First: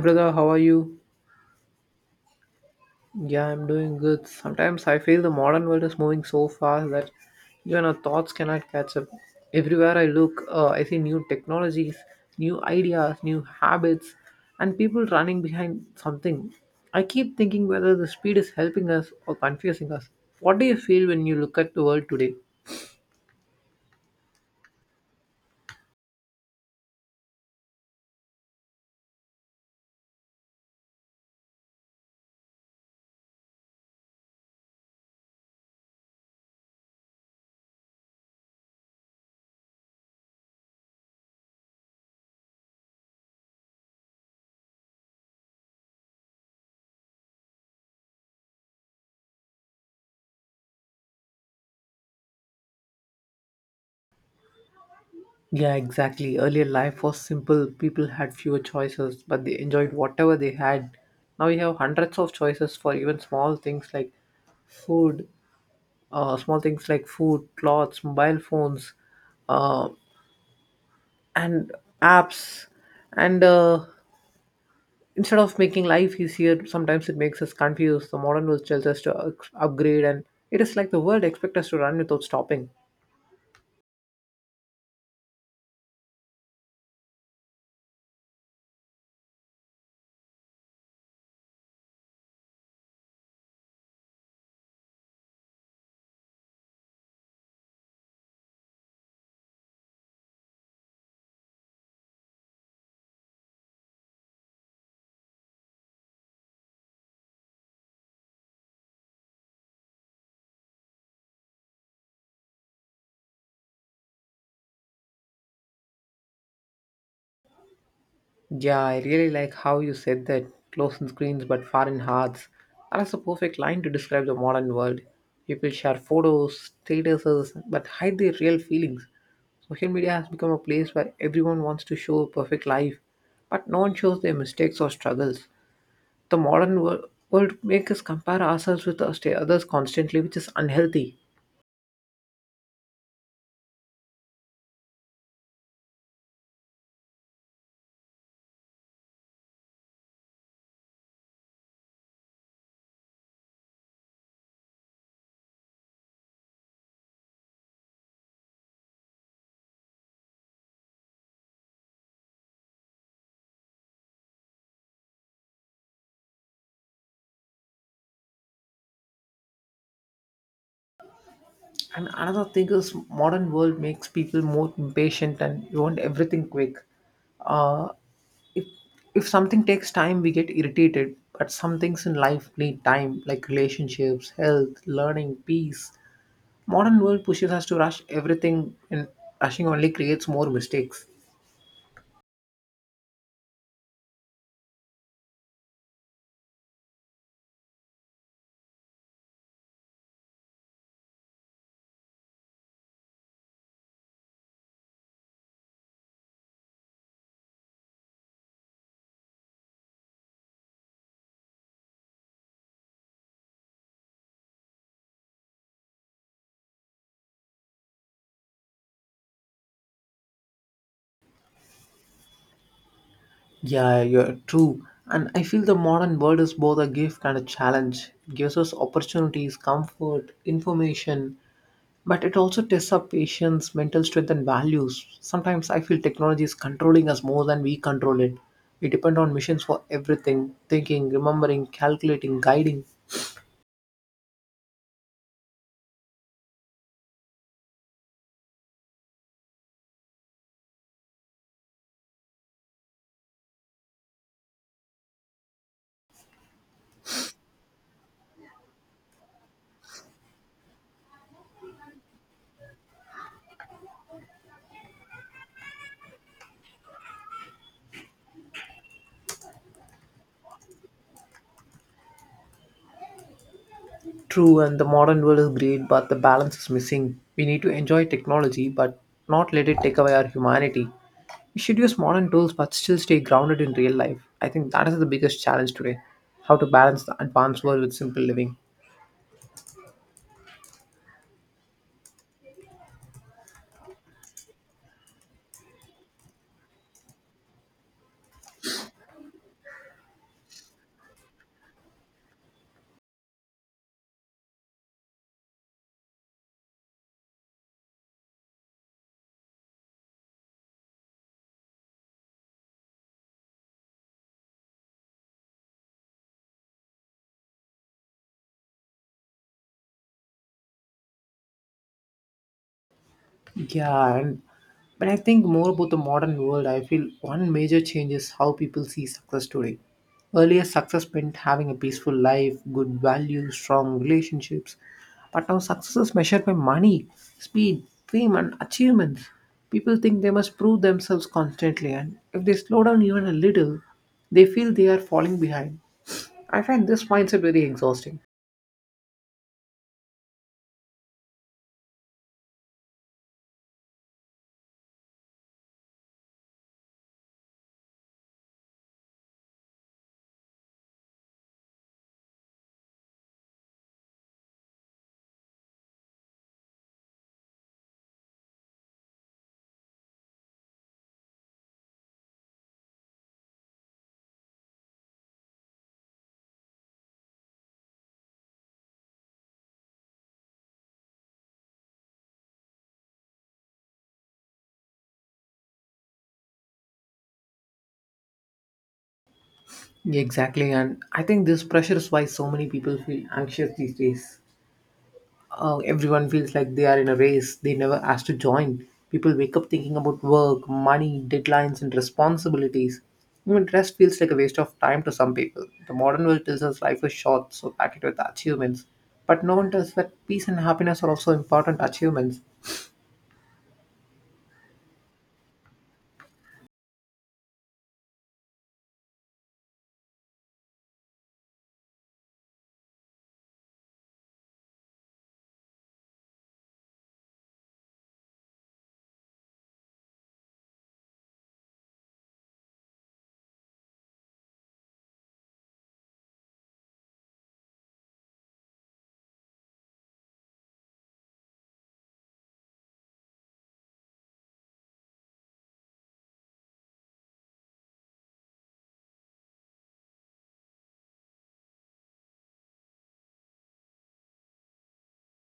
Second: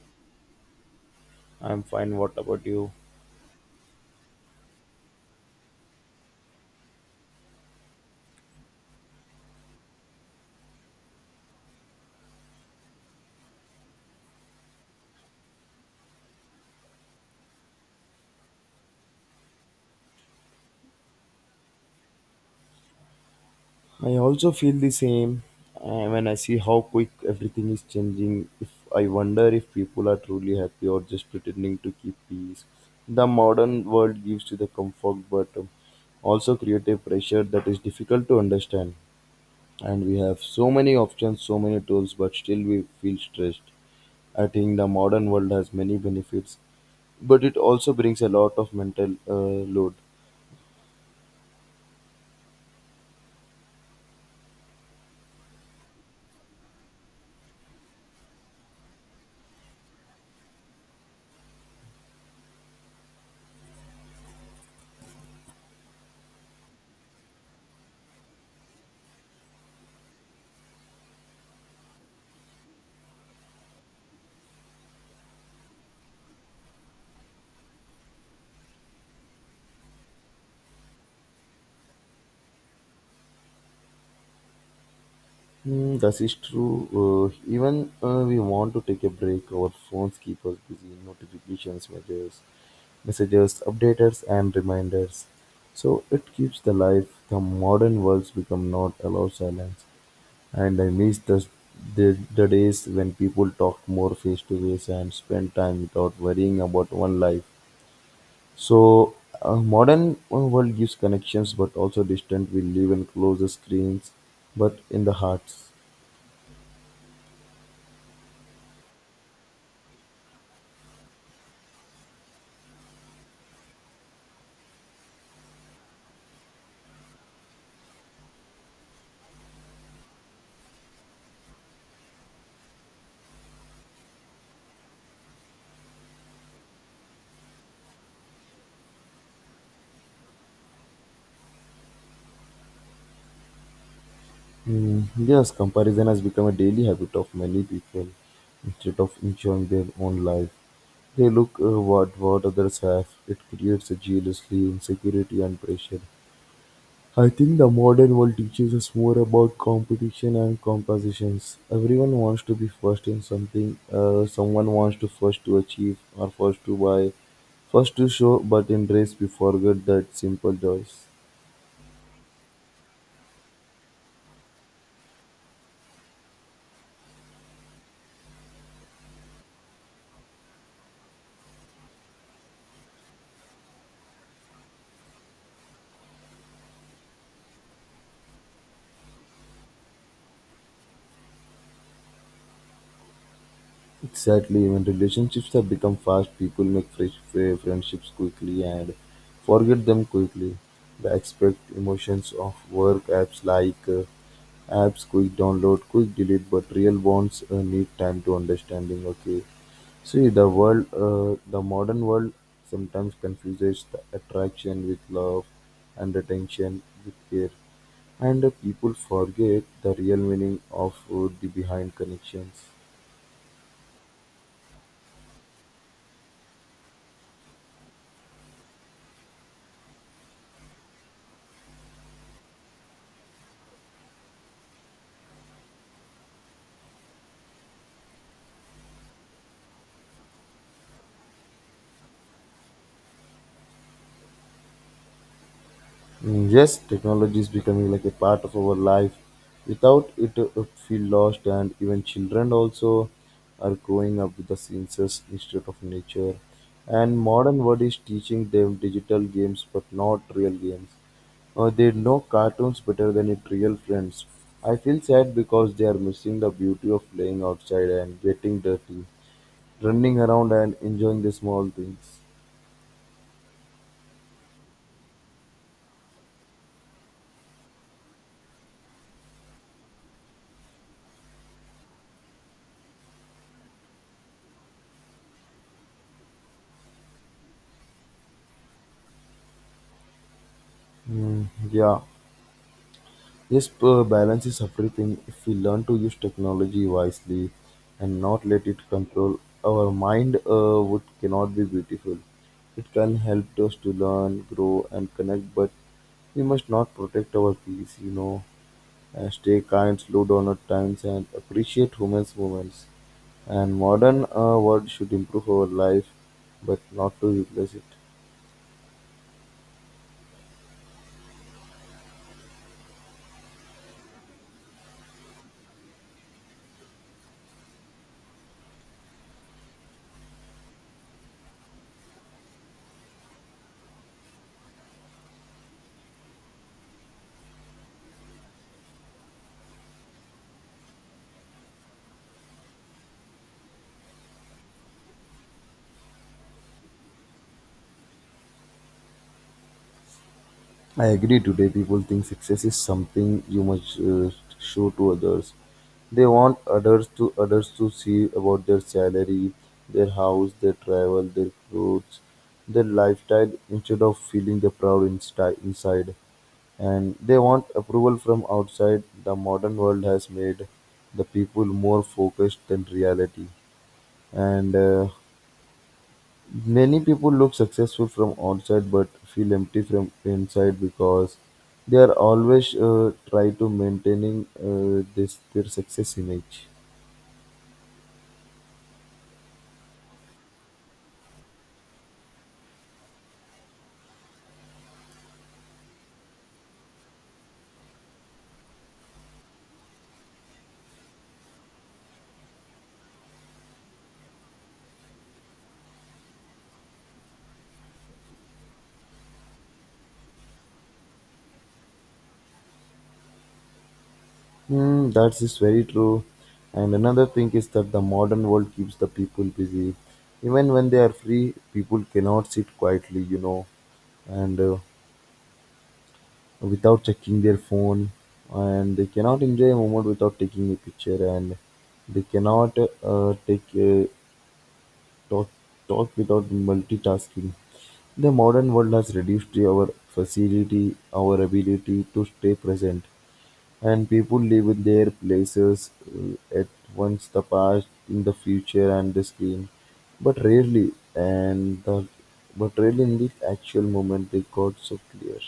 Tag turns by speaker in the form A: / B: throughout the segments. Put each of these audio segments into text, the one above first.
A: Brother, how are you?
B: I'm fine. What about you?
A: Yeah, I'm doing good. Sometimes I feel the modern world is moving so fast that even our thoughts cannot catch up. Everywhere I look, I see new technologies, new ideas, new habits, and people running behind something. I keep thinking whether the speed is helping us or confusing us. What do you feel when you look at the world today?
B: I also feel the same. And when I see how quick everything is changing, if I wonder if people are truly happy or just pretending to keep peace. The modern world gives you the comfort, but also create a pressure that is difficult to understand. And we have so many options, so many tools, but still we feel stressed. I think the modern world has many benefits, but it also brings a lot of mental load.
A: Yeah, exactly. Earlier life was simple. People had fewer choices, but they enjoyed whatever they had. Now we have hundreds of choices for even small things like food, small things like food, clothes, mobile phones, uh, and apps. And Instead of making life easier, sometimes it makes us confused. The modern world tells us to upgrade, and it is like the world expects us to run without stopping.
B: Hmm, that is true. Even we want to take a break, our phones keep us busy. Notifications, messages, updaters, and reminders. So it keeps the life. The modern worlds become not allow silence, and I miss the days when people talked more face to face and spent time without worrying about one life. So modern world gives connections, but also distant. We live in closer screens, but in the hearts.
A: Yeah, I really like how you said that close in screens but far in hearts. That is a perfect line to describe the modern world. People share photos, statuses, but hide their real feelings. Social media has become a place where everyone wants to show a perfect life, but no one shows their mistakes or struggles. The world makes us compare ourselves with us to others constantly, which is unhealthy.
B: Mm, yes, comparison has become a daily habit of many people. Instead of enjoying their own life, they look what others have. It creates a jealousy, insecurity, and pressure. I think the modern world teaches us more about competition and compositions. Everyone wants to be first in something. Someone wants to first to achieve or first to buy, first to show. But in race, we forget that simple joys.
A: And another thing is, modern world makes people more impatient and you want everything quick. Uh, if if something takes time, we get irritated. But some things in life need time, like relationships, health, learning, peace. Modern world pushes us to rush everything, and rushing only creates more mistakes.
B: Exactly. When relationships have become fast, people make fresh friendships quickly and forget them quickly. They expect emotions of work apps like apps quick download, quick delete, but real bonds need time to understanding. Okay, see the world, the modern world sometimes confuses the attraction with love and attention with care, and people forget the real meaning of the behind connections.
A: Yeah, you're true. And I feel the modern world is both a gift and a challenge. It gives us opportunities, comfort, information, but it also tests our patience, mental strength, and values. Sometimes I feel technology is controlling us more than we control it. We depend on machines for everything thinking, remembering, calculating, guiding.
B: Mm, yes, technology is becoming like a part of our life. Without it, feel lost, and even children also are growing up with the senses instead of nature. And modern world is teaching them digital games, but not real games. They know cartoons better than it real friends. I feel sad because they are missing the beauty of playing outside and getting dirty, running around and enjoying the small things.
A: True, and the modern world is great, but the balance is missing. We need to enjoy technology, but not let it take away our humanity. We should use modern tools but still stay grounded in real life. I think that is the biggest challenge today. How to balance the advanced world with simple living.
B: Mm, yeah. This balance is everything. If we learn to use technology wisely and not let it control our mind, would cannot be beautiful. It can help us to learn, grow, and connect. But we must not protect our peace, you know, and stay kind, slow down at times, and appreciate women's moments. And modern world should improve our life, but not to replace it.
A: Yeah, and when I think more about the modern world, I feel one major change is how people see success today. Earlier, success meant having a peaceful life, good values, strong relationships. But now, success is measured by money, speed, fame, and achievements. People think they must prove themselves constantly, and if they slow down even a little, they feel they are falling behind. I find this mindset very exhausting.
B: I agree today people think success is something you must show to others. They want others to see about their salary, their house, their travel, their clothes, their lifestyle instead of feeling the proud inside. And they want approval from outside. The modern world has made the people more focused than reality. And many people look successful from outside but feel empty from inside because they are always try to maintaining this their success image.
A: Exactly, and I think this pressure is why so many people feel anxious these days. Everyone feels like they are in a race they never asked to join. People wake up thinking about work, money, deadlines, and responsibilities. Even rest feels like a waste of time to some people. The modern world tells us life is short, so pack it with achievements. But no one tells that peace and happiness are also important achievements.
B: Hmm, that is very true. And another thing is that the modern world keeps the people busy. Even when they are free, people cannot sit quietly, you know, and without checking their phone, and they cannot enjoy a moment without taking a picture, and they cannot take talk, talk without multitasking. The modern world has reduced to our facility, our ability to stay present, and people live in their places at once the past, in the future, and the screen, but rarely in the actual moment they got so clear.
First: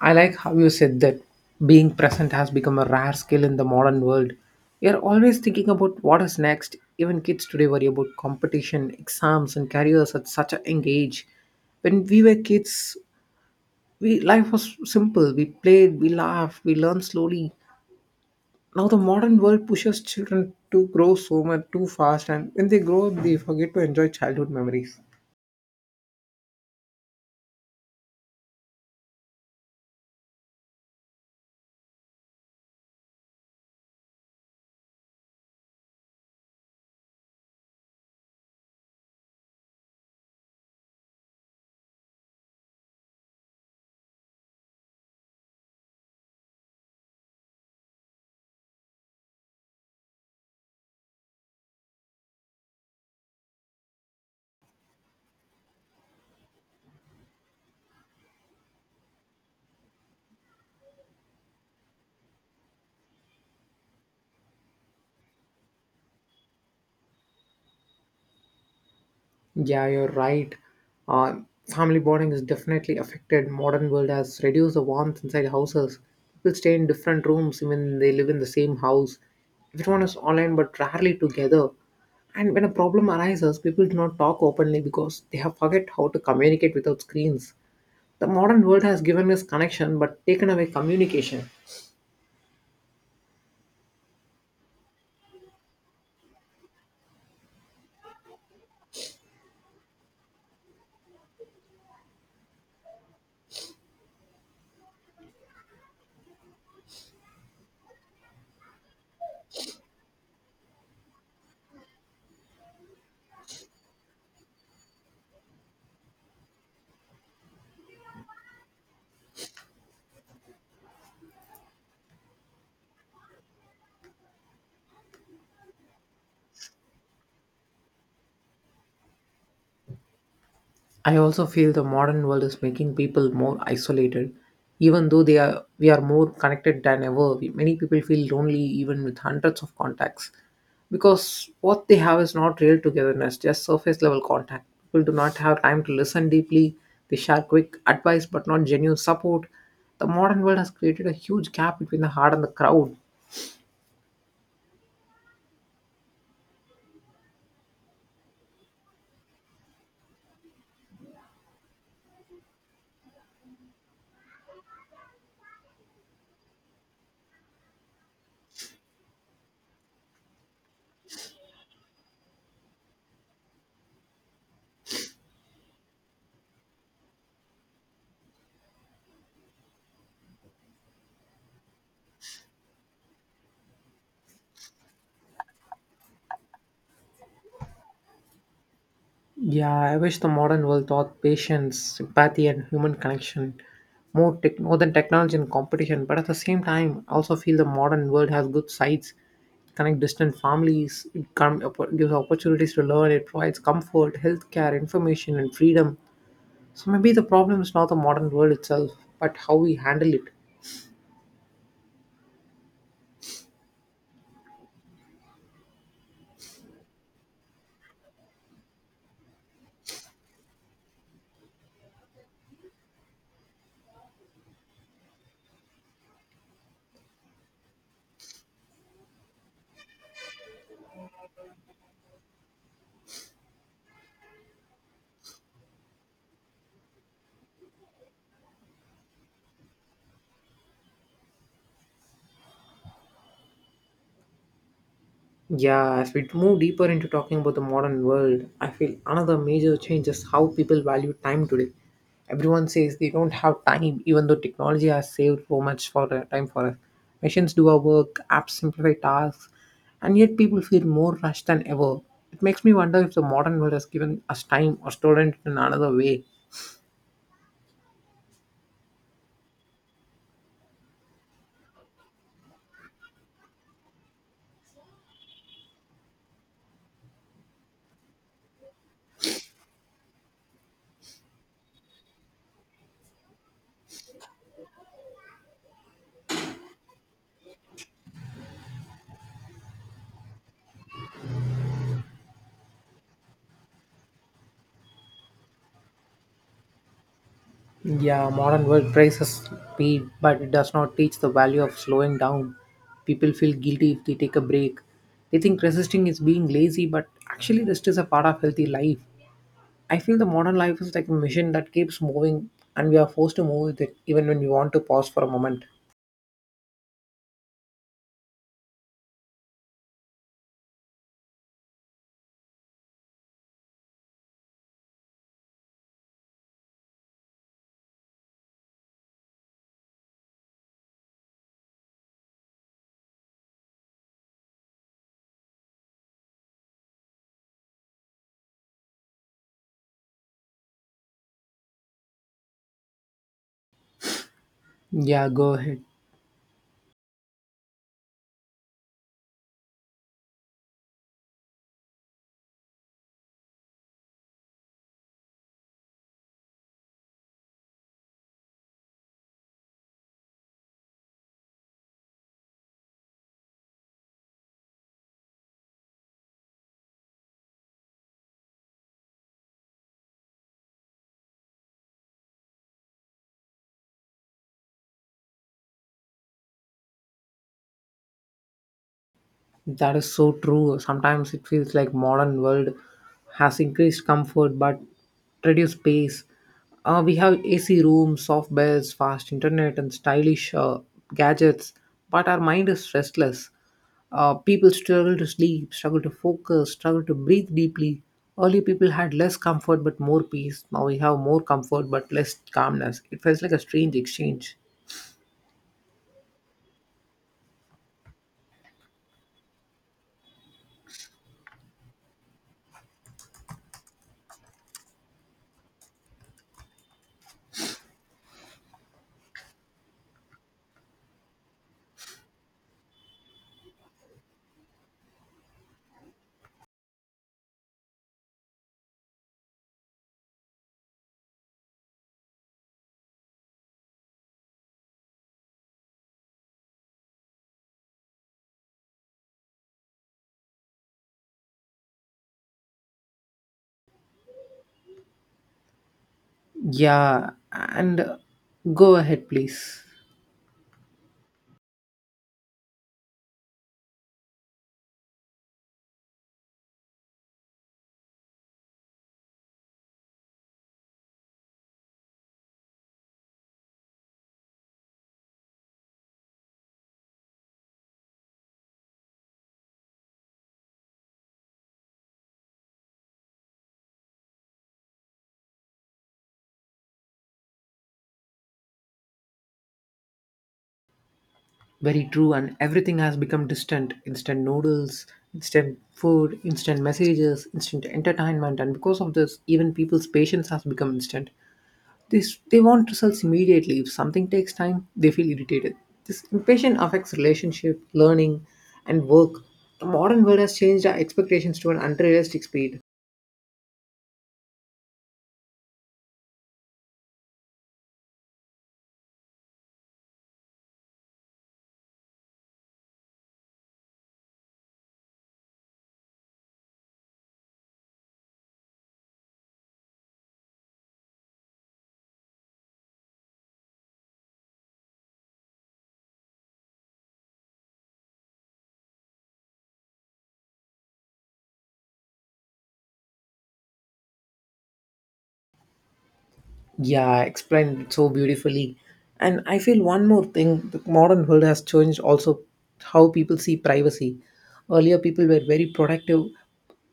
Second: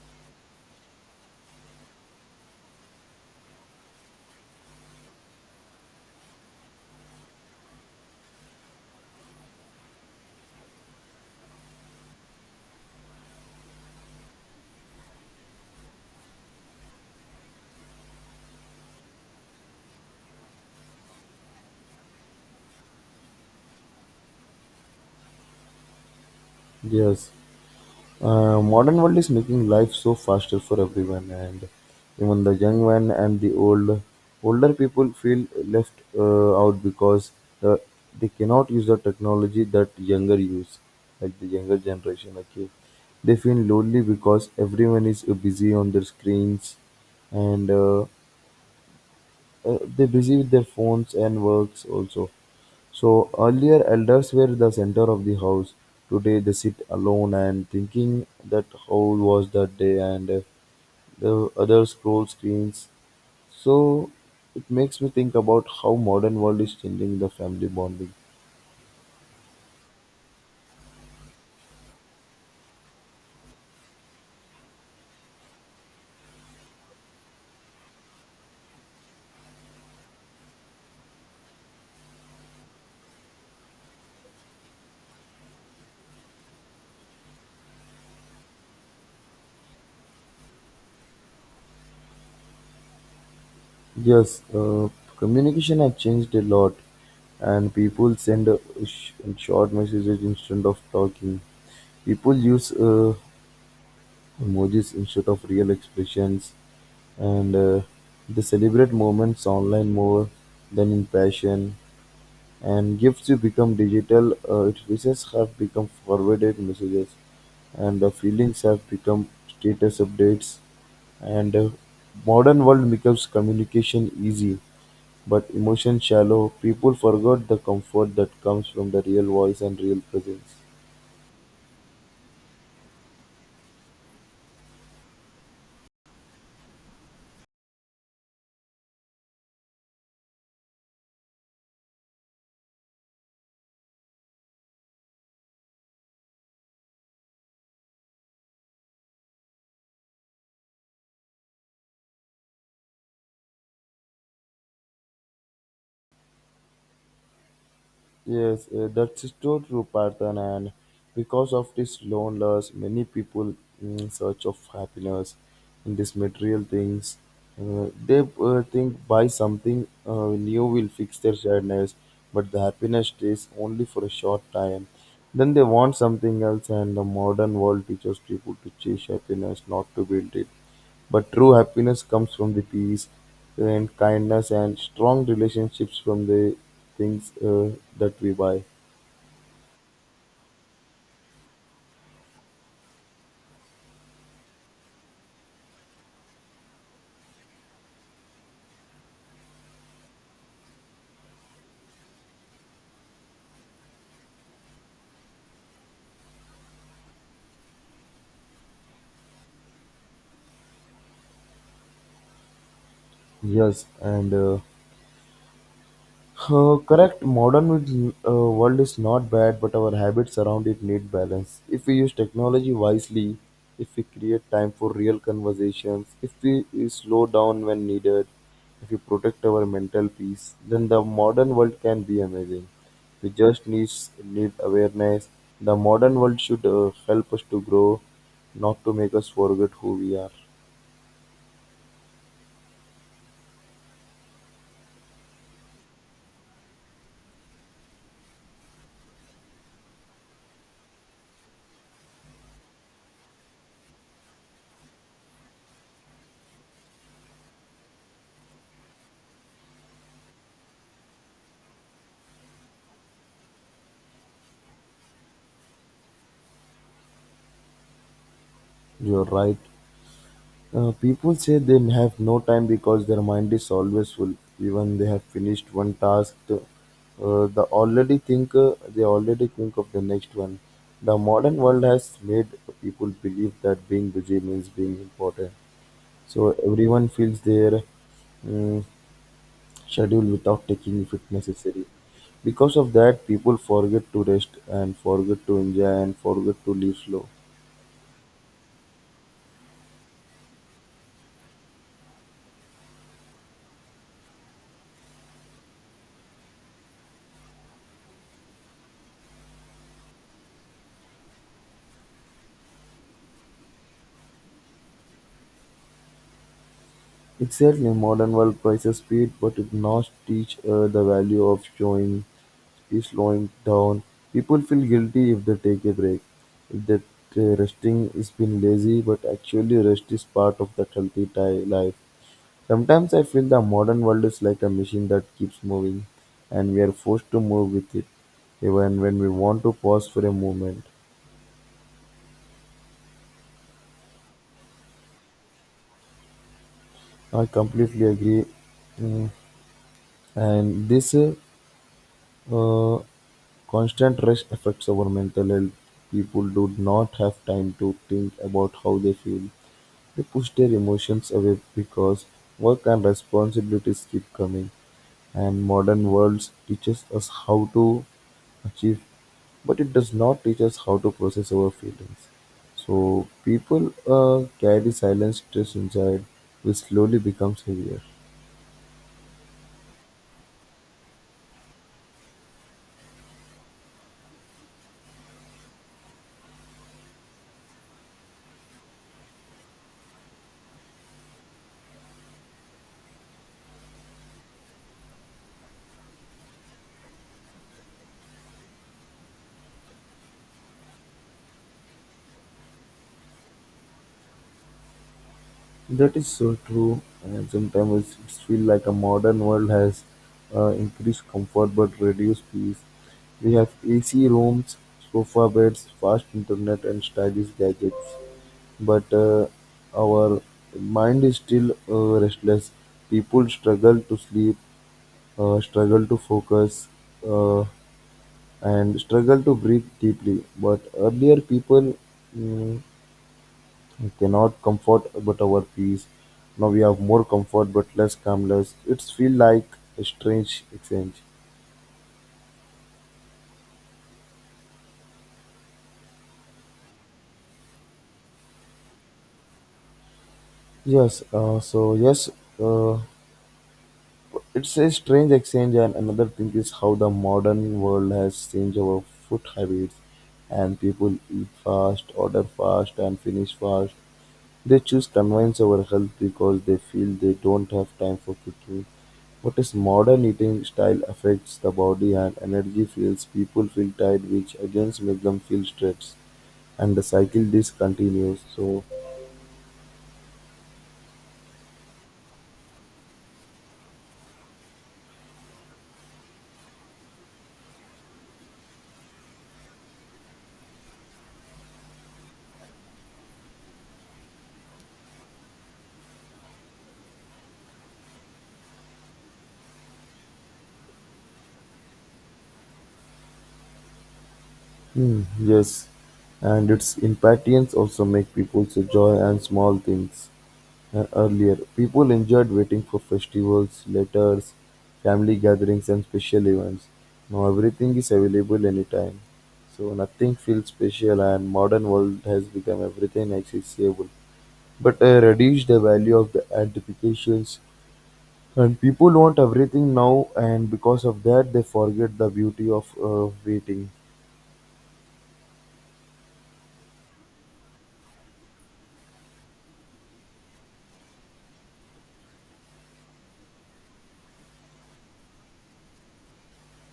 A: I like how you said that being present has become a rare skill in the modern world. We are always thinking about what is next. Even kids today worry about competition, exams, and careers at such a young age. When we were kids, we life was simple. We played, we laughed, we learned slowly. Now the modern world pushes children to grow so much too fast, and when they grow up, they forget to enjoy childhood memories.
B: Yes. Modern world is making life so faster for everyone, and even the young one and the older people feel left out because uh, they cannot use the technology that younger use, like the younger generation. Okay, they feel lonely because everyone is busy on their screens, and they're busy with their phones and works also. So earlier, elders were the center of the house. Today, they sit alone and thinking that how was that day, and the others scroll screens. So it makes me think about how modern world is changing the family bonding.
A: Yeah, you're right. Uh, family bonding is definitely affected. Modern world has reduced the warmth inside houses. People stay in different rooms even they live in the same house. Everyone is online but rarely together. And when a problem arises, people do not talk openly because they have forget how to communicate without screens. The modern world has given us connection but taken away communication.
B: Yes, communication has changed a lot, and people send sh- short messages instead of talking. People use Emojis instead of real expressions, and they celebrate moments online more than in passion. And gifts you become digital, it wishes have become forwarded messages, and feelings have become status updates. And modern world becomes communication easy, but emotion shallow. People forgot the comfort that comes from the real voice and real presence.
A: I also feel the modern world is making people more isolated. Even though they are we are more connected than ever, many people feel lonely even with hundreds of contacts because what they have is not real togetherness, just surface level contact. People do not have time to listen deeply. They share quick advice but not genuine support. The modern world has created a huge gap between the heart and the crowd.
B: Yes, that's true, Parthan. And because of this loneliness, many people in search of happiness in these material things. They think buy something new will fix their sadness, but the happiness stays only for a short time. Then they want something else, and the modern world teaches people to chase happiness, not to build it. But true happiness comes from the peace and kindness and strong relationships from the things that we buy.
A: Yeah, I wish the modern world taught patience, empathy, and human connection more, more than technology and competition. But at the same time, I also feel the modern world has good sides. It connects distant families, it gives opportunities to learn, it provides comfort, healthcare, information, and freedom. So maybe the problem is not the modern world itself, but how we handle it.
B: Yes, and correct. Uh, world is not bad, but our habits around it need balance. If we use technology wisely, if we create time for real conversations, if we slow down when needed, if we protect our mental peace, then the modern world can be amazing. We just needs need awareness. The modern world should help us to grow, not to make us forget who we are.
A: Yeah, as we move deeper into talking about the modern world, I feel another major change is how people value time today. Everyone says they don't have time, even though technology has saved so much for time for us. Machines do our work, apps simplify tasks, and yet people feel more rushed than ever. It makes me wonder if the modern world has given us time or stolen it in another way.
B: You're right. People say they have no time because their mind is always full. Even they have finished one task, they already think of the next one. The modern world has made people believe that being busy means being important. So everyone fills their um, schedule without taking if it necessary. Because of that, people forget to rest and forget to enjoy and forget to live slow.
A: Yeah, modern work praises speed, but it does not teach the value of slowing down. People feel guilty if they take a break. They think resisting is being lazy, but actually, rest is a part of healthy life. I feel the modern life is like a machine that keeps moving, and we are forced to move with it even when we want to pause for a moment.
B: Exactly, modern world prices speed, but it not teach the value of showing, is slowing down. People feel guilty if they take a break, if that resting is being lazy, but actually rest is part of that healthy life. Sometimes I feel the modern world is like a machine that keeps moving, and we are forced to move with it, even when we want to pause for a moment.
A: Yeah, go ahead.
B: I completely agree. Mm. And this uh, uh, constant rush affects our mental health. People do not have time to think about how they feel. They push their emotions away because work and responsibilities keep coming. And modern world teaches us how to achieve, but it does not teach us how to process our feelings. So people carry silent stress inside, which slowly becomes heavier.
A: That is so true. Sometimes it feels like modern world has increased comfort but reduced space. We have AC rooms, soft beds, fast internet, and stylish gadgets, but our mind is restless. People struggle to sleep, struggle to focus, struggle to breathe deeply. Early people had less comfort but more peace. Now we have more comfort but less calmness. It feels like a strange exchange.
B: That is so true, and sometimes it feels like a modern world has increased comfort but reduced peace. We have AC rooms, sofa beds, fast internet, and stylish gadgets, but our mind is still restless. People struggle to sleep, struggle to focus, uh, and struggle to breathe deeply. But earlier, people mm, we cannot comfort but our peace. Now we have more comfort but less calmness. It's feel like a strange exchange.
A: Yeah, and Go ahead, please.
B: Yes, uh, so yes, uh, it's a strange exchange, and another thing is how the modern world has changed our food habits, and people eat fast, order fast, and finish fast. They choose convenience over health because they feel they don't have time for cooking. What is modern eating style affects the body and energy fields, people feel tired, which again makes them feel stressed, and the cycle this continues. So,
A: Very true, and everything has become distant instant noodles, instant food, instant messages, instant entertainment, and because of this, even people's patience has become instant. This, they want results immediately. If something takes time, they feel irritated. This impatience affects relationship, learning, and work. The modern world has changed our expectations to an unrealistic speed.
B: hmm, yes, and its impatience also make people so joy and small things. Earlier, people enjoyed waiting for festivals, letters, family gatherings, and special events. Now everything is available anytime, so nothing feels special. And modern world has become everything accessible, but reduced the value of the anticipations. And people want everything now, and because of that, they forget the beauty of waiting.
A: Yeah, explained it so beautifully. And I feel one more thing the modern world has changed also how people see privacy. Earlier, people were very protective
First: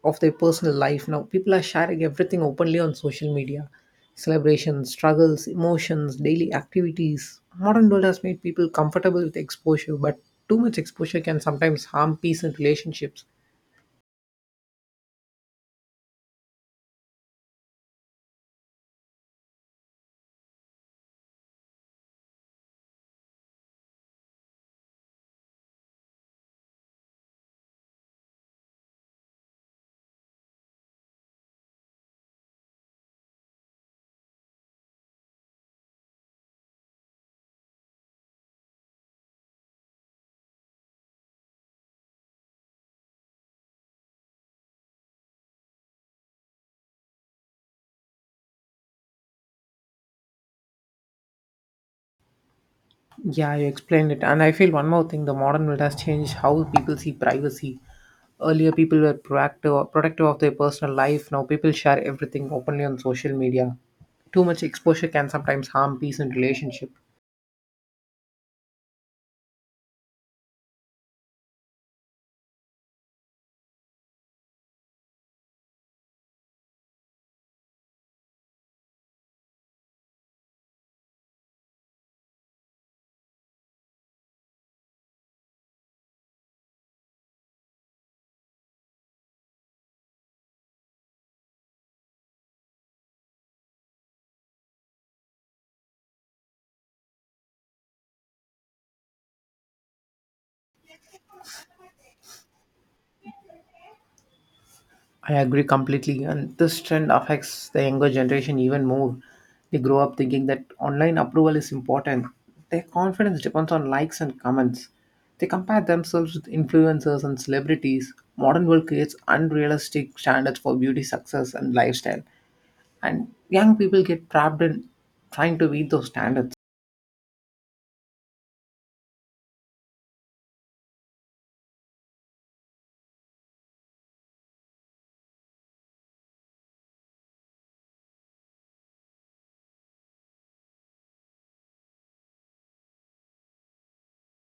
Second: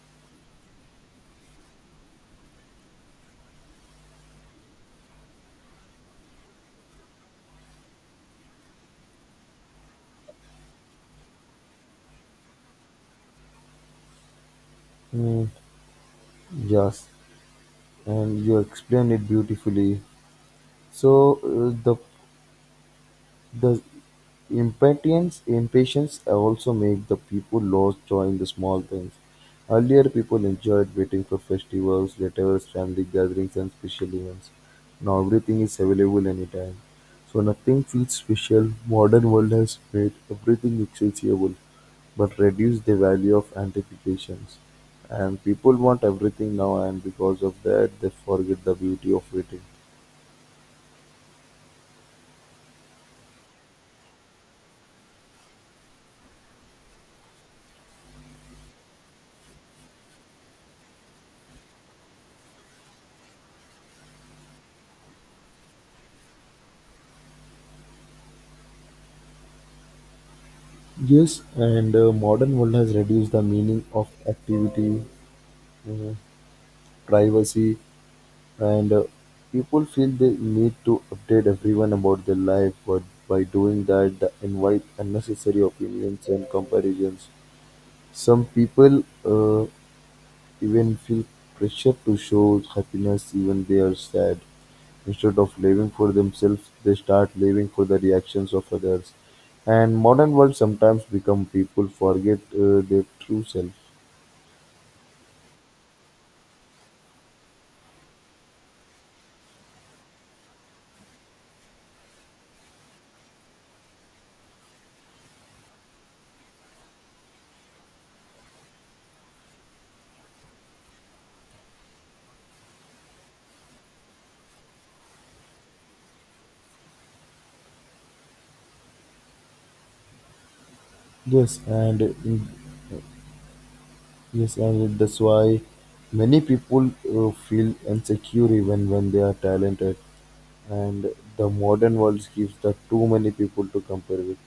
A: of their personal life. Now, people are sharing everything openly on social media celebrations, struggles, emotions, daily activities. Modern world has made people comfortable with exposure, but too much exposure can sometimes harm peace and relationships.
B: Mm, yes, and you explain it beautifully. So the impatience also make the people lose joy in the small things. Earlier people enjoyed waiting for festivals, letters, family gatherings and special events. Now everything is available anytime. So nothing feels special. Modern world has made everything accessible but reduced the value of anticipations. And people want everything now and because of that they forget the beauty of waiting.
A: Yeah, you explained it. And I feel one more thing the modern world has changed how people see privacy. Earlier, people were proactive, protective of their personal life. Now, people share everything openly on social media. Too much exposure can sometimes harm peace and relationship.
B: Yes, and modern world has reduced the meaning of activity, uh, privacy, and people feel they need to update everyone about their life. But by doing that, they invite unnecessary opinions and comparisons. Some people even feel pressure to show happiness even they are sad. Instead of living for themselves, they start living for the reactions of others. And modern world sometimes become people forget their true self.
A: I agree completely, and this trend affects the younger generation even more. They grow up thinking that online approval is important. Their confidence depends on likes and comments. They compare themselves with influencers and celebrities. Modern world creates unrealistic standards for beauty, success, and lifestyle, and young people get trapped in trying to meet those standards.
B: Yes, and that's why many people feel insecure even when they are talented. And the modern world gives the too many people to compare with,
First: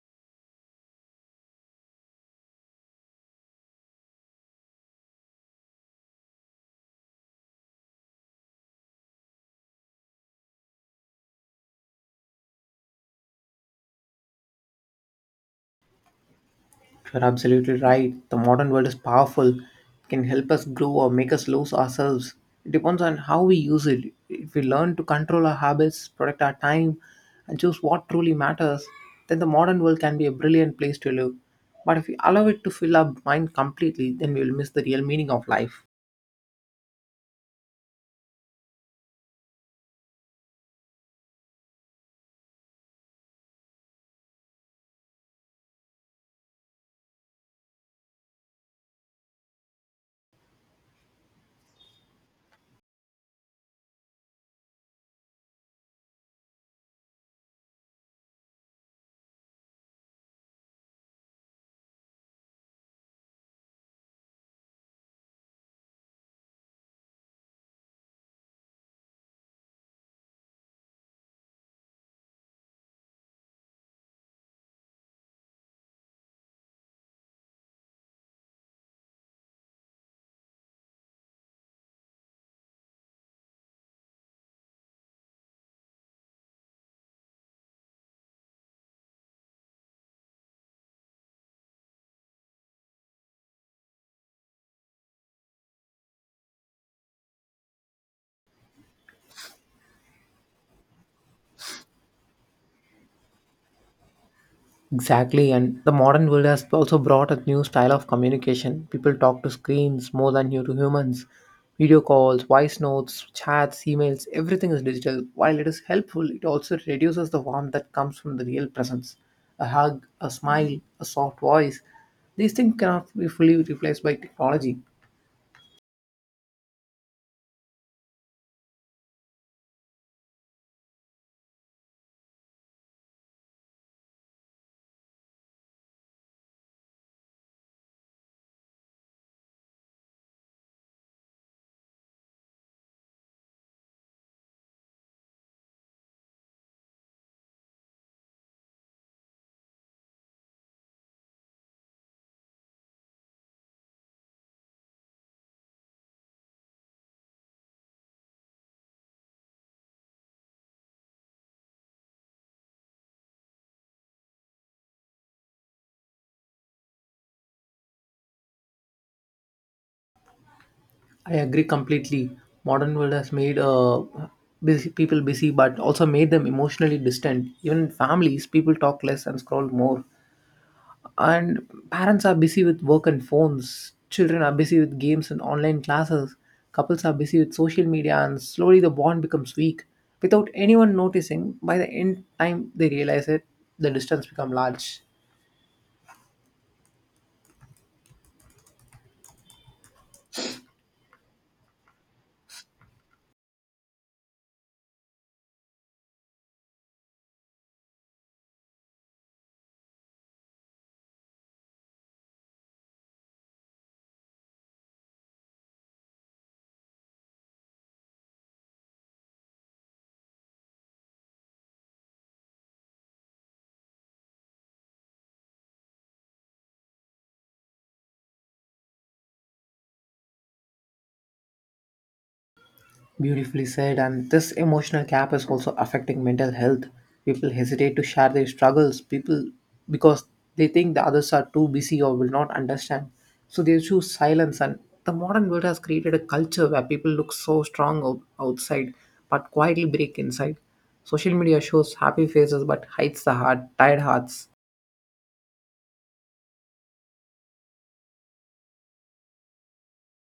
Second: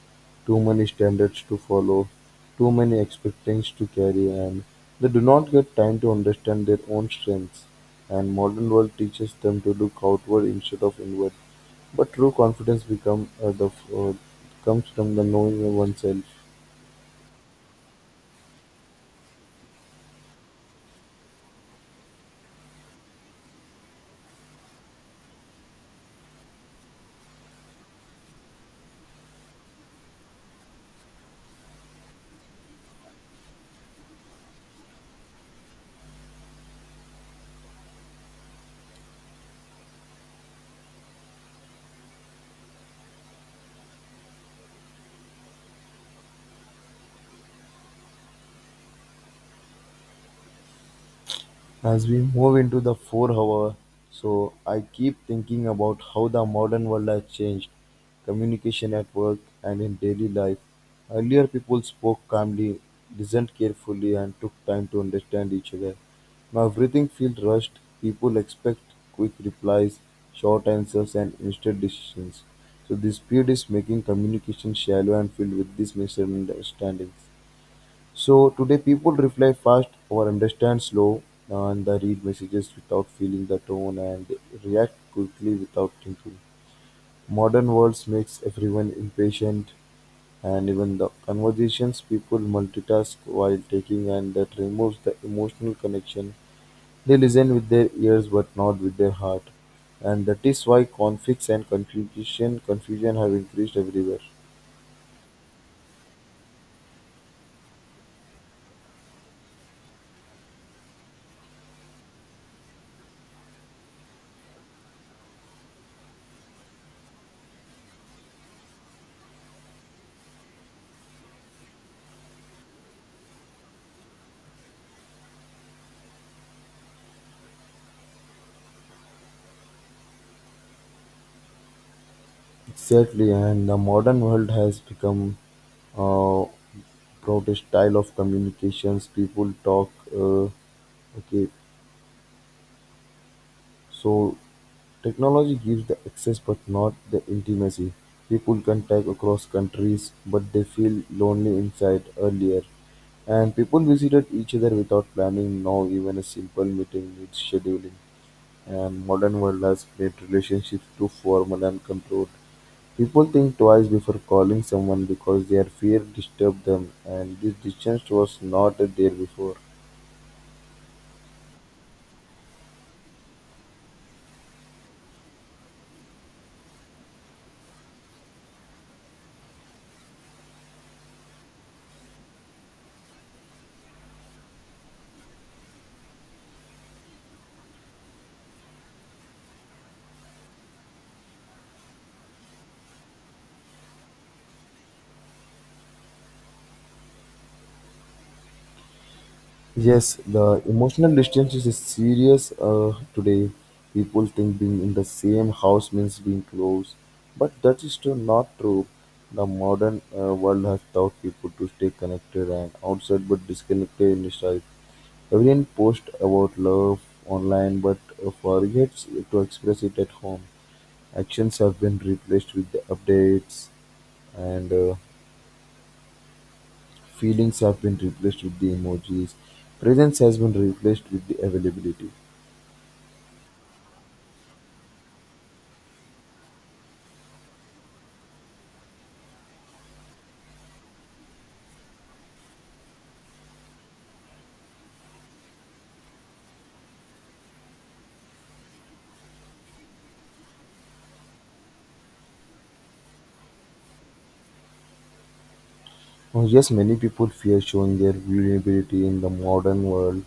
B: too many standards to follow, too many expectations to carry, and they do not get time to understand their own strengths. And modern world teaches them to look outward instead of inward. But true confidence comes from the knowing oneself.
A: You're absolutely right. The modern world is powerful. It can help us grow or make us lose ourselves. It depends on how we use it. If we learn to control our habits, protect our time, and choose what truly matters, then the modern world can be a brilliant place to live. But if we allow it to fill our mind completely, then we will miss the real meaning of life.
B: As we move into the 4 hour, so I keep thinking about how the modern world has changed communication at work and in daily life. Earlier, people spoke calmly, listened carefully, and took time to understand each other. Now, everything feels rushed. People expect quick replies, short answers, and instant decisions. So, this speed is making communication shallow and filled with these misunderstandings. So today people reply fast or understand slow, and they read messages without feeling the tone and react quickly without thinking. Modern worlds makes everyone impatient, and even the conversations people multitask while taking and that removes the emotional connection. They listen with their ears but not with their heart. And that is why conflicts and confusion have increased everywhere.
A: Exactly, and the modern world has also brought a new style of communication. People talk to screens more than you to humans. Video calls, voice notes, chats, emails, everything is digital. While it is helpful, it also reduces the warmth that comes from the real presence. A hug, a smile, a soft voice. These things cannot be fully replaced by technology.
B: Exactly, and the modern world has become uh, broad style of communications. People talk. Okay, so technology gives the access, but not the intimacy. People contact across countries, but they feel lonely inside earlier. And people visited each other without planning. Now, even a simple meeting needs scheduling. And modern world has made relationships too formal and controlled. People think twice before calling someone because their fear disturbed them, and this distance was not there before.
A: I agree completely. Modern world has made busy, people busy, but also made them emotionally distant. Even in families, people talk less and scroll more, and parents are busy with work and phones, children are busy with games and online classes, couples are busy with social media, and slowly the bond becomes weak without anyone noticing. By the end time they realize it, the distance become large.
B: Yes, the emotional distance is serious today. People think being in the same house means being close, but that is still not true. The modern world has taught people to stay connected and outside but disconnected inside. Everyone posts about love online but forgets to express it at home. Actions have been replaced with the updates, and feelings have been replaced with the emojis. Presence has been replaced with the availability.
A: Beautifully said, and this emotional gap is also affecting mental health. People hesitate to share their struggles, people because they think the others are too busy or will not understand. So they choose silence. And the modern world has created a culture where people look so strong outside but quietly break inside. Social media shows happy faces but hides the heart, tired hearts.
B: Oh, yes, many people fear showing their vulnerability in the modern world.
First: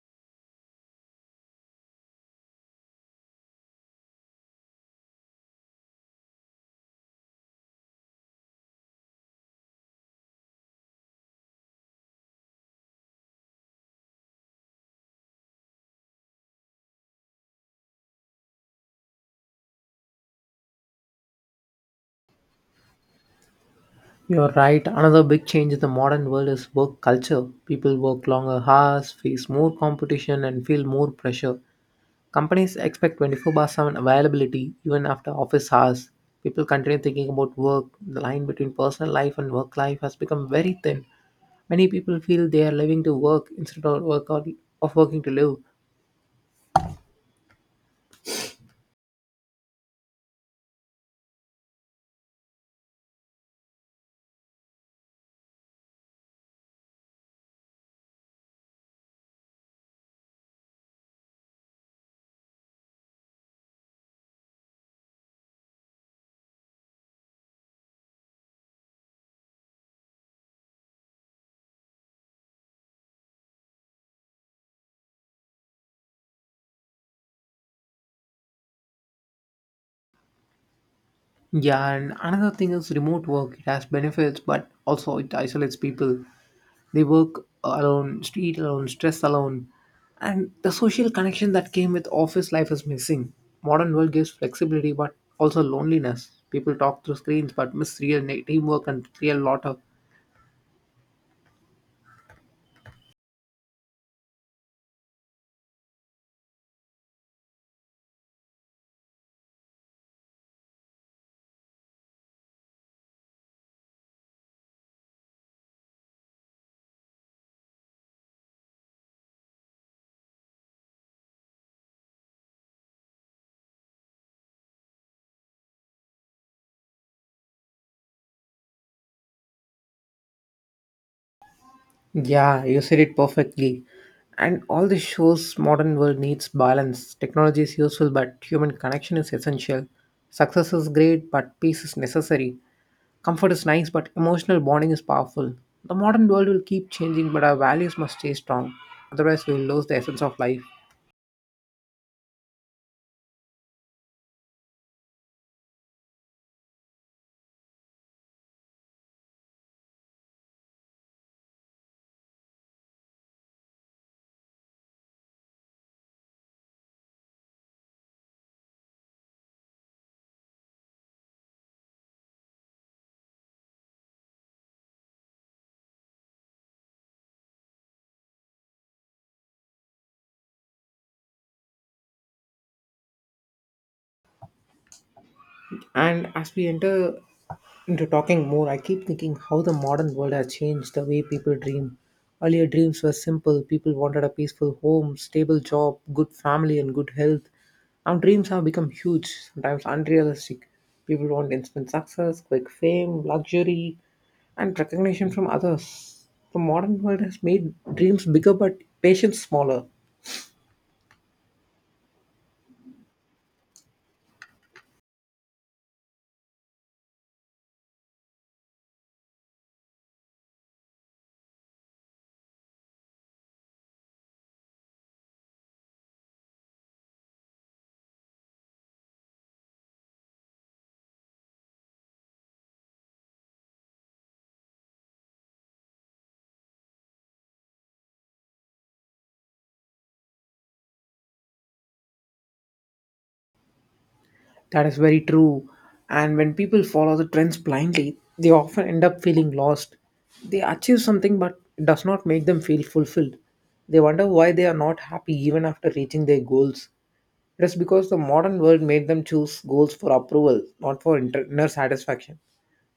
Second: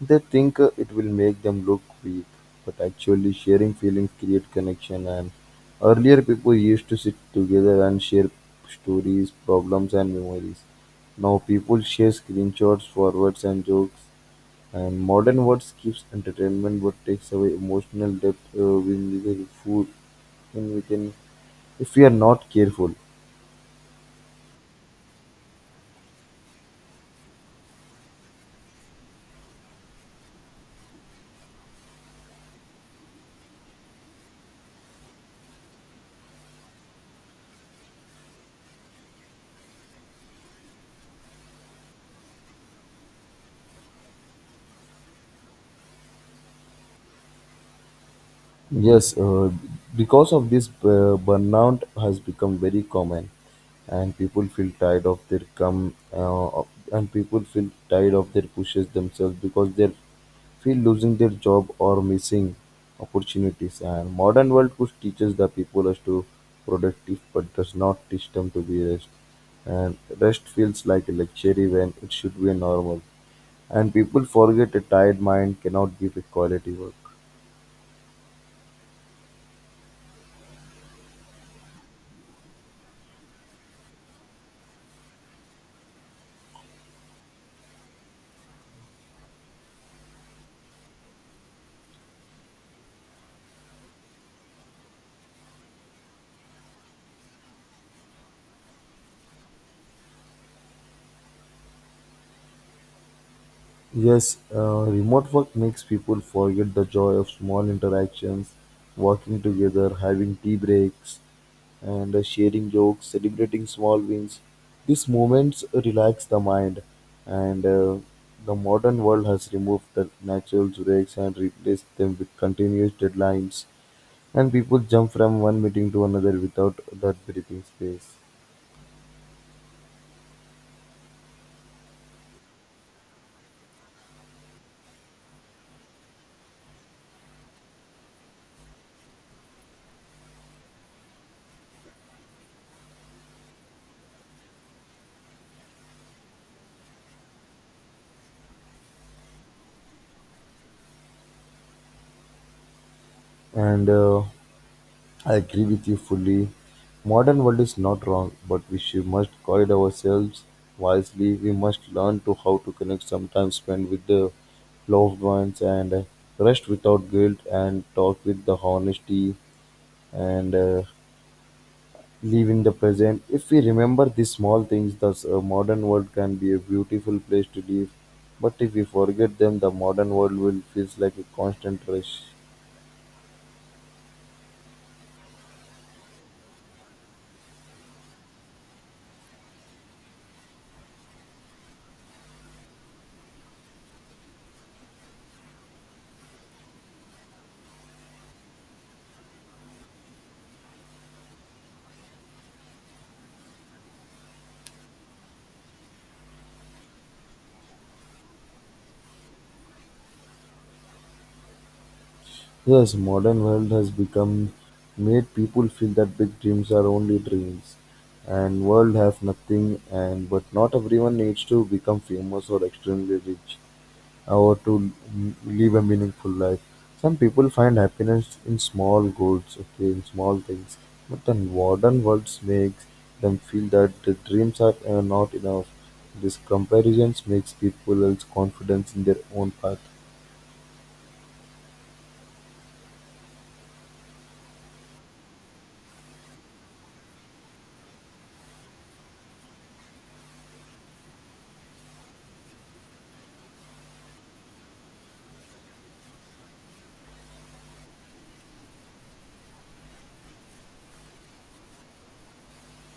B: They think it will make them look weak, but actually, sharing feelings create connection. And earlier, people used to sit together and share stories, problems, and memories. Now people share screenshots, forwards, and jokes. And modern words gives entertainment but takes away emotional depth when we can, if we are not careful.
A: You're right. Another big change in the modern world is work culture. People work longer hours, face more competition, and feel more pressure. Companies expect 24/7 availability even after office hours. People continue thinking about work. The line between personal life and work life has become very thin. Many people feel they are living to work instead of work or of working to live.
B: Yes, because of this, burnout has become very common, and people feel tired of their come, of- and people feel tired of their pushes themselves because they feel losing their job or missing opportunities. And modern world push teaches the people as to productive, but does not teach them to be rest. And rest feels like a luxury when it should be a normal. And people forget a tired mind cannot give a quality work.
A: Yeah, and another thing is remote work. It has benefits, but also it isolates people. They work alone, street alone, stress alone, and the social connection that came with office life is missing. Modern world gives flexibility but also loneliness. People talk through screens but miss teamwork and real lot of.
B: Yes, remote work makes people forget the joy of small interactions, working together, having tea breaks, and sharing jokes, celebrating small wins. These moments relax the mind, and the modern world has removed the natural breaks and replaced them with continuous deadlines. And people jump from one meeting to another without that breathing space.
A: Yeah, you said it perfectly. And all this shows modern world needs balance. Technology is useful but human connection is essential. Success is great but peace is necessary. Comfort is nice, but emotional bonding is powerful. The modern world will keep changing, but our values must stay strong. Otherwise, we will lose the essence of life.
B: And I agree with you fully. Modern world is not wrong, but we should, must guide ourselves wisely. We must learn to how to connect, sometimes spend with the loved ones and rest without guilt and talk with the honesty and live in the present. If we remember these small things, the modern world can be a beautiful place to live. But if we forget them, the modern world will feels like a constant rush.
A: And as we enter into talking more, I keep thinking how the modern world has changed the way people dream. Earlier, dreams were simple. People wanted a peaceful home, stable job, good family, and good health. Now, dreams have become huge, sometimes unrealistic. People want instant success, quick fame, luxury, and recognition from others. The modern world has made dreams bigger but patience smaller.
B: Yes, modern world has become made people feel that big dreams are only dreams and world have nothing and but not everyone needs to become famous or extremely rich or to live a meaningful life. Some people find happiness in small goals, okay, in small things. But the modern world makes them feel that the dreams are not enough. This comparisons makes people else confidence in their own path.
A: That is very true. And when people follow the trends blindly, they often end up feeling lost. They achieve something, but it does not make them feel fulfilled. They wonder why they are not happy even after reaching their goals. It is because the modern world made them choose goals for approval, not for inner satisfaction.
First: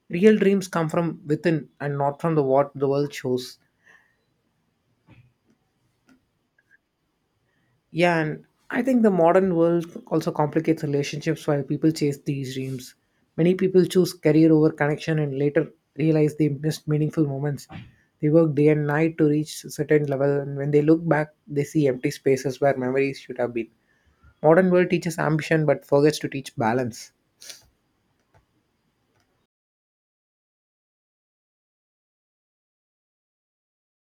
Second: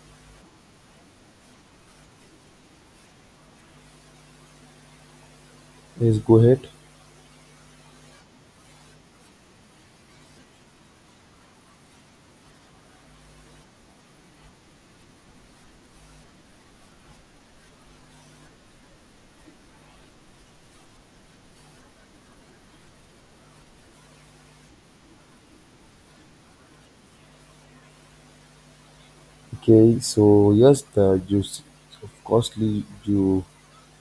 A: Real dreams come from within and not from the what the world shows.
B: Yes, go ahead.
A: Yeah, and I think the modern world also complicates relationships while people chase these dreams. Many people choose career over connection and later realize they missed meaningful moments. They work day and night to reach a certain level, and when they look back, they see empty spaces where memories should have been. Modern world teaches ambition but forgets to teach balance.
B: Okay, so yes, the juice, of costly you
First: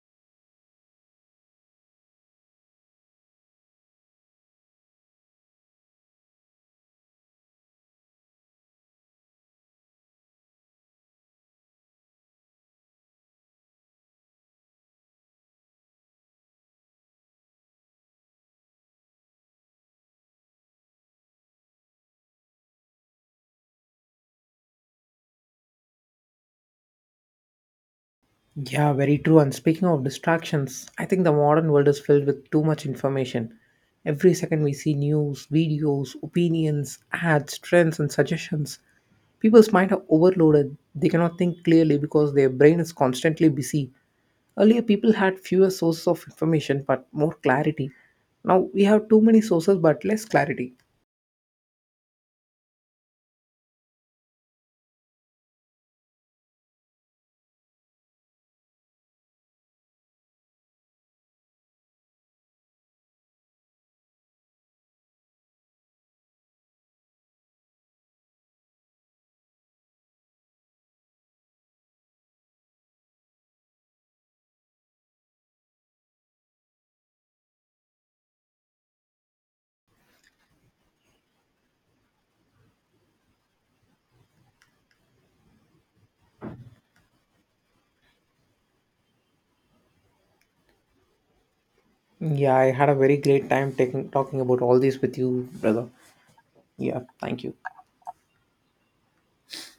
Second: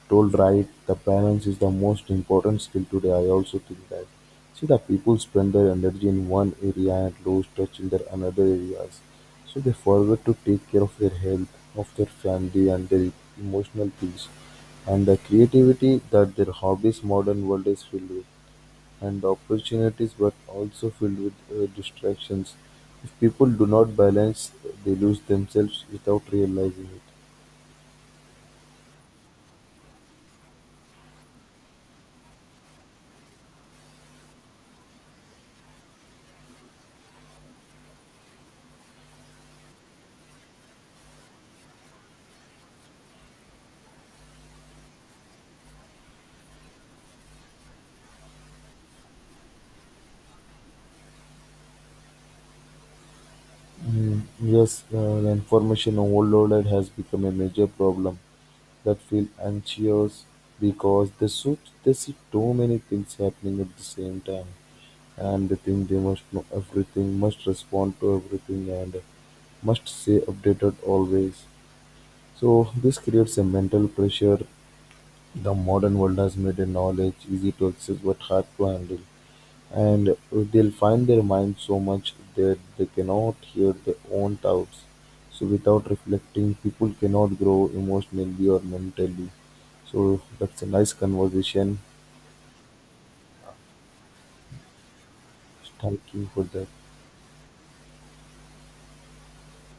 B: told right. The balance is the most important skill today. I also think that. See, the people spend their energy in one area and lose touch in their another areas. So they forget to take care of their health, of their family, and their emotional peace, and the creativity that their hobbies modern world is filled with and opportunities but also filled with distractions. If people do not balance, they lose themselves without realizing it.
A: Yeah, very true. And speaking of distractions, I think the modern world is filled with too much information. Every second we see news, videos, opinions, ads, trends, and suggestions. People's mind are overloaded. They cannot think clearly because their brain is constantly busy. Earlier, people had fewer sources of information but more clarity. Now we have too many sources but less clarity.
B: Yes, the information overloaded has become a major problem that feel anxious because they see too many things happening at the same time and they think they must know everything, must respond to everything and must stay updated always. So this creates a mental pressure. The modern world has made the knowledge easy to access but hard to handle. And they'll find their mind so much that they cannot hear their own thoughts. So without reflecting, people cannot grow emotionally or mentally. So that's a nice conversation.
A: Yeah, I had a very great time talking about all this with you, brother.
B: Thank you for that.
A: Yeah, thank you.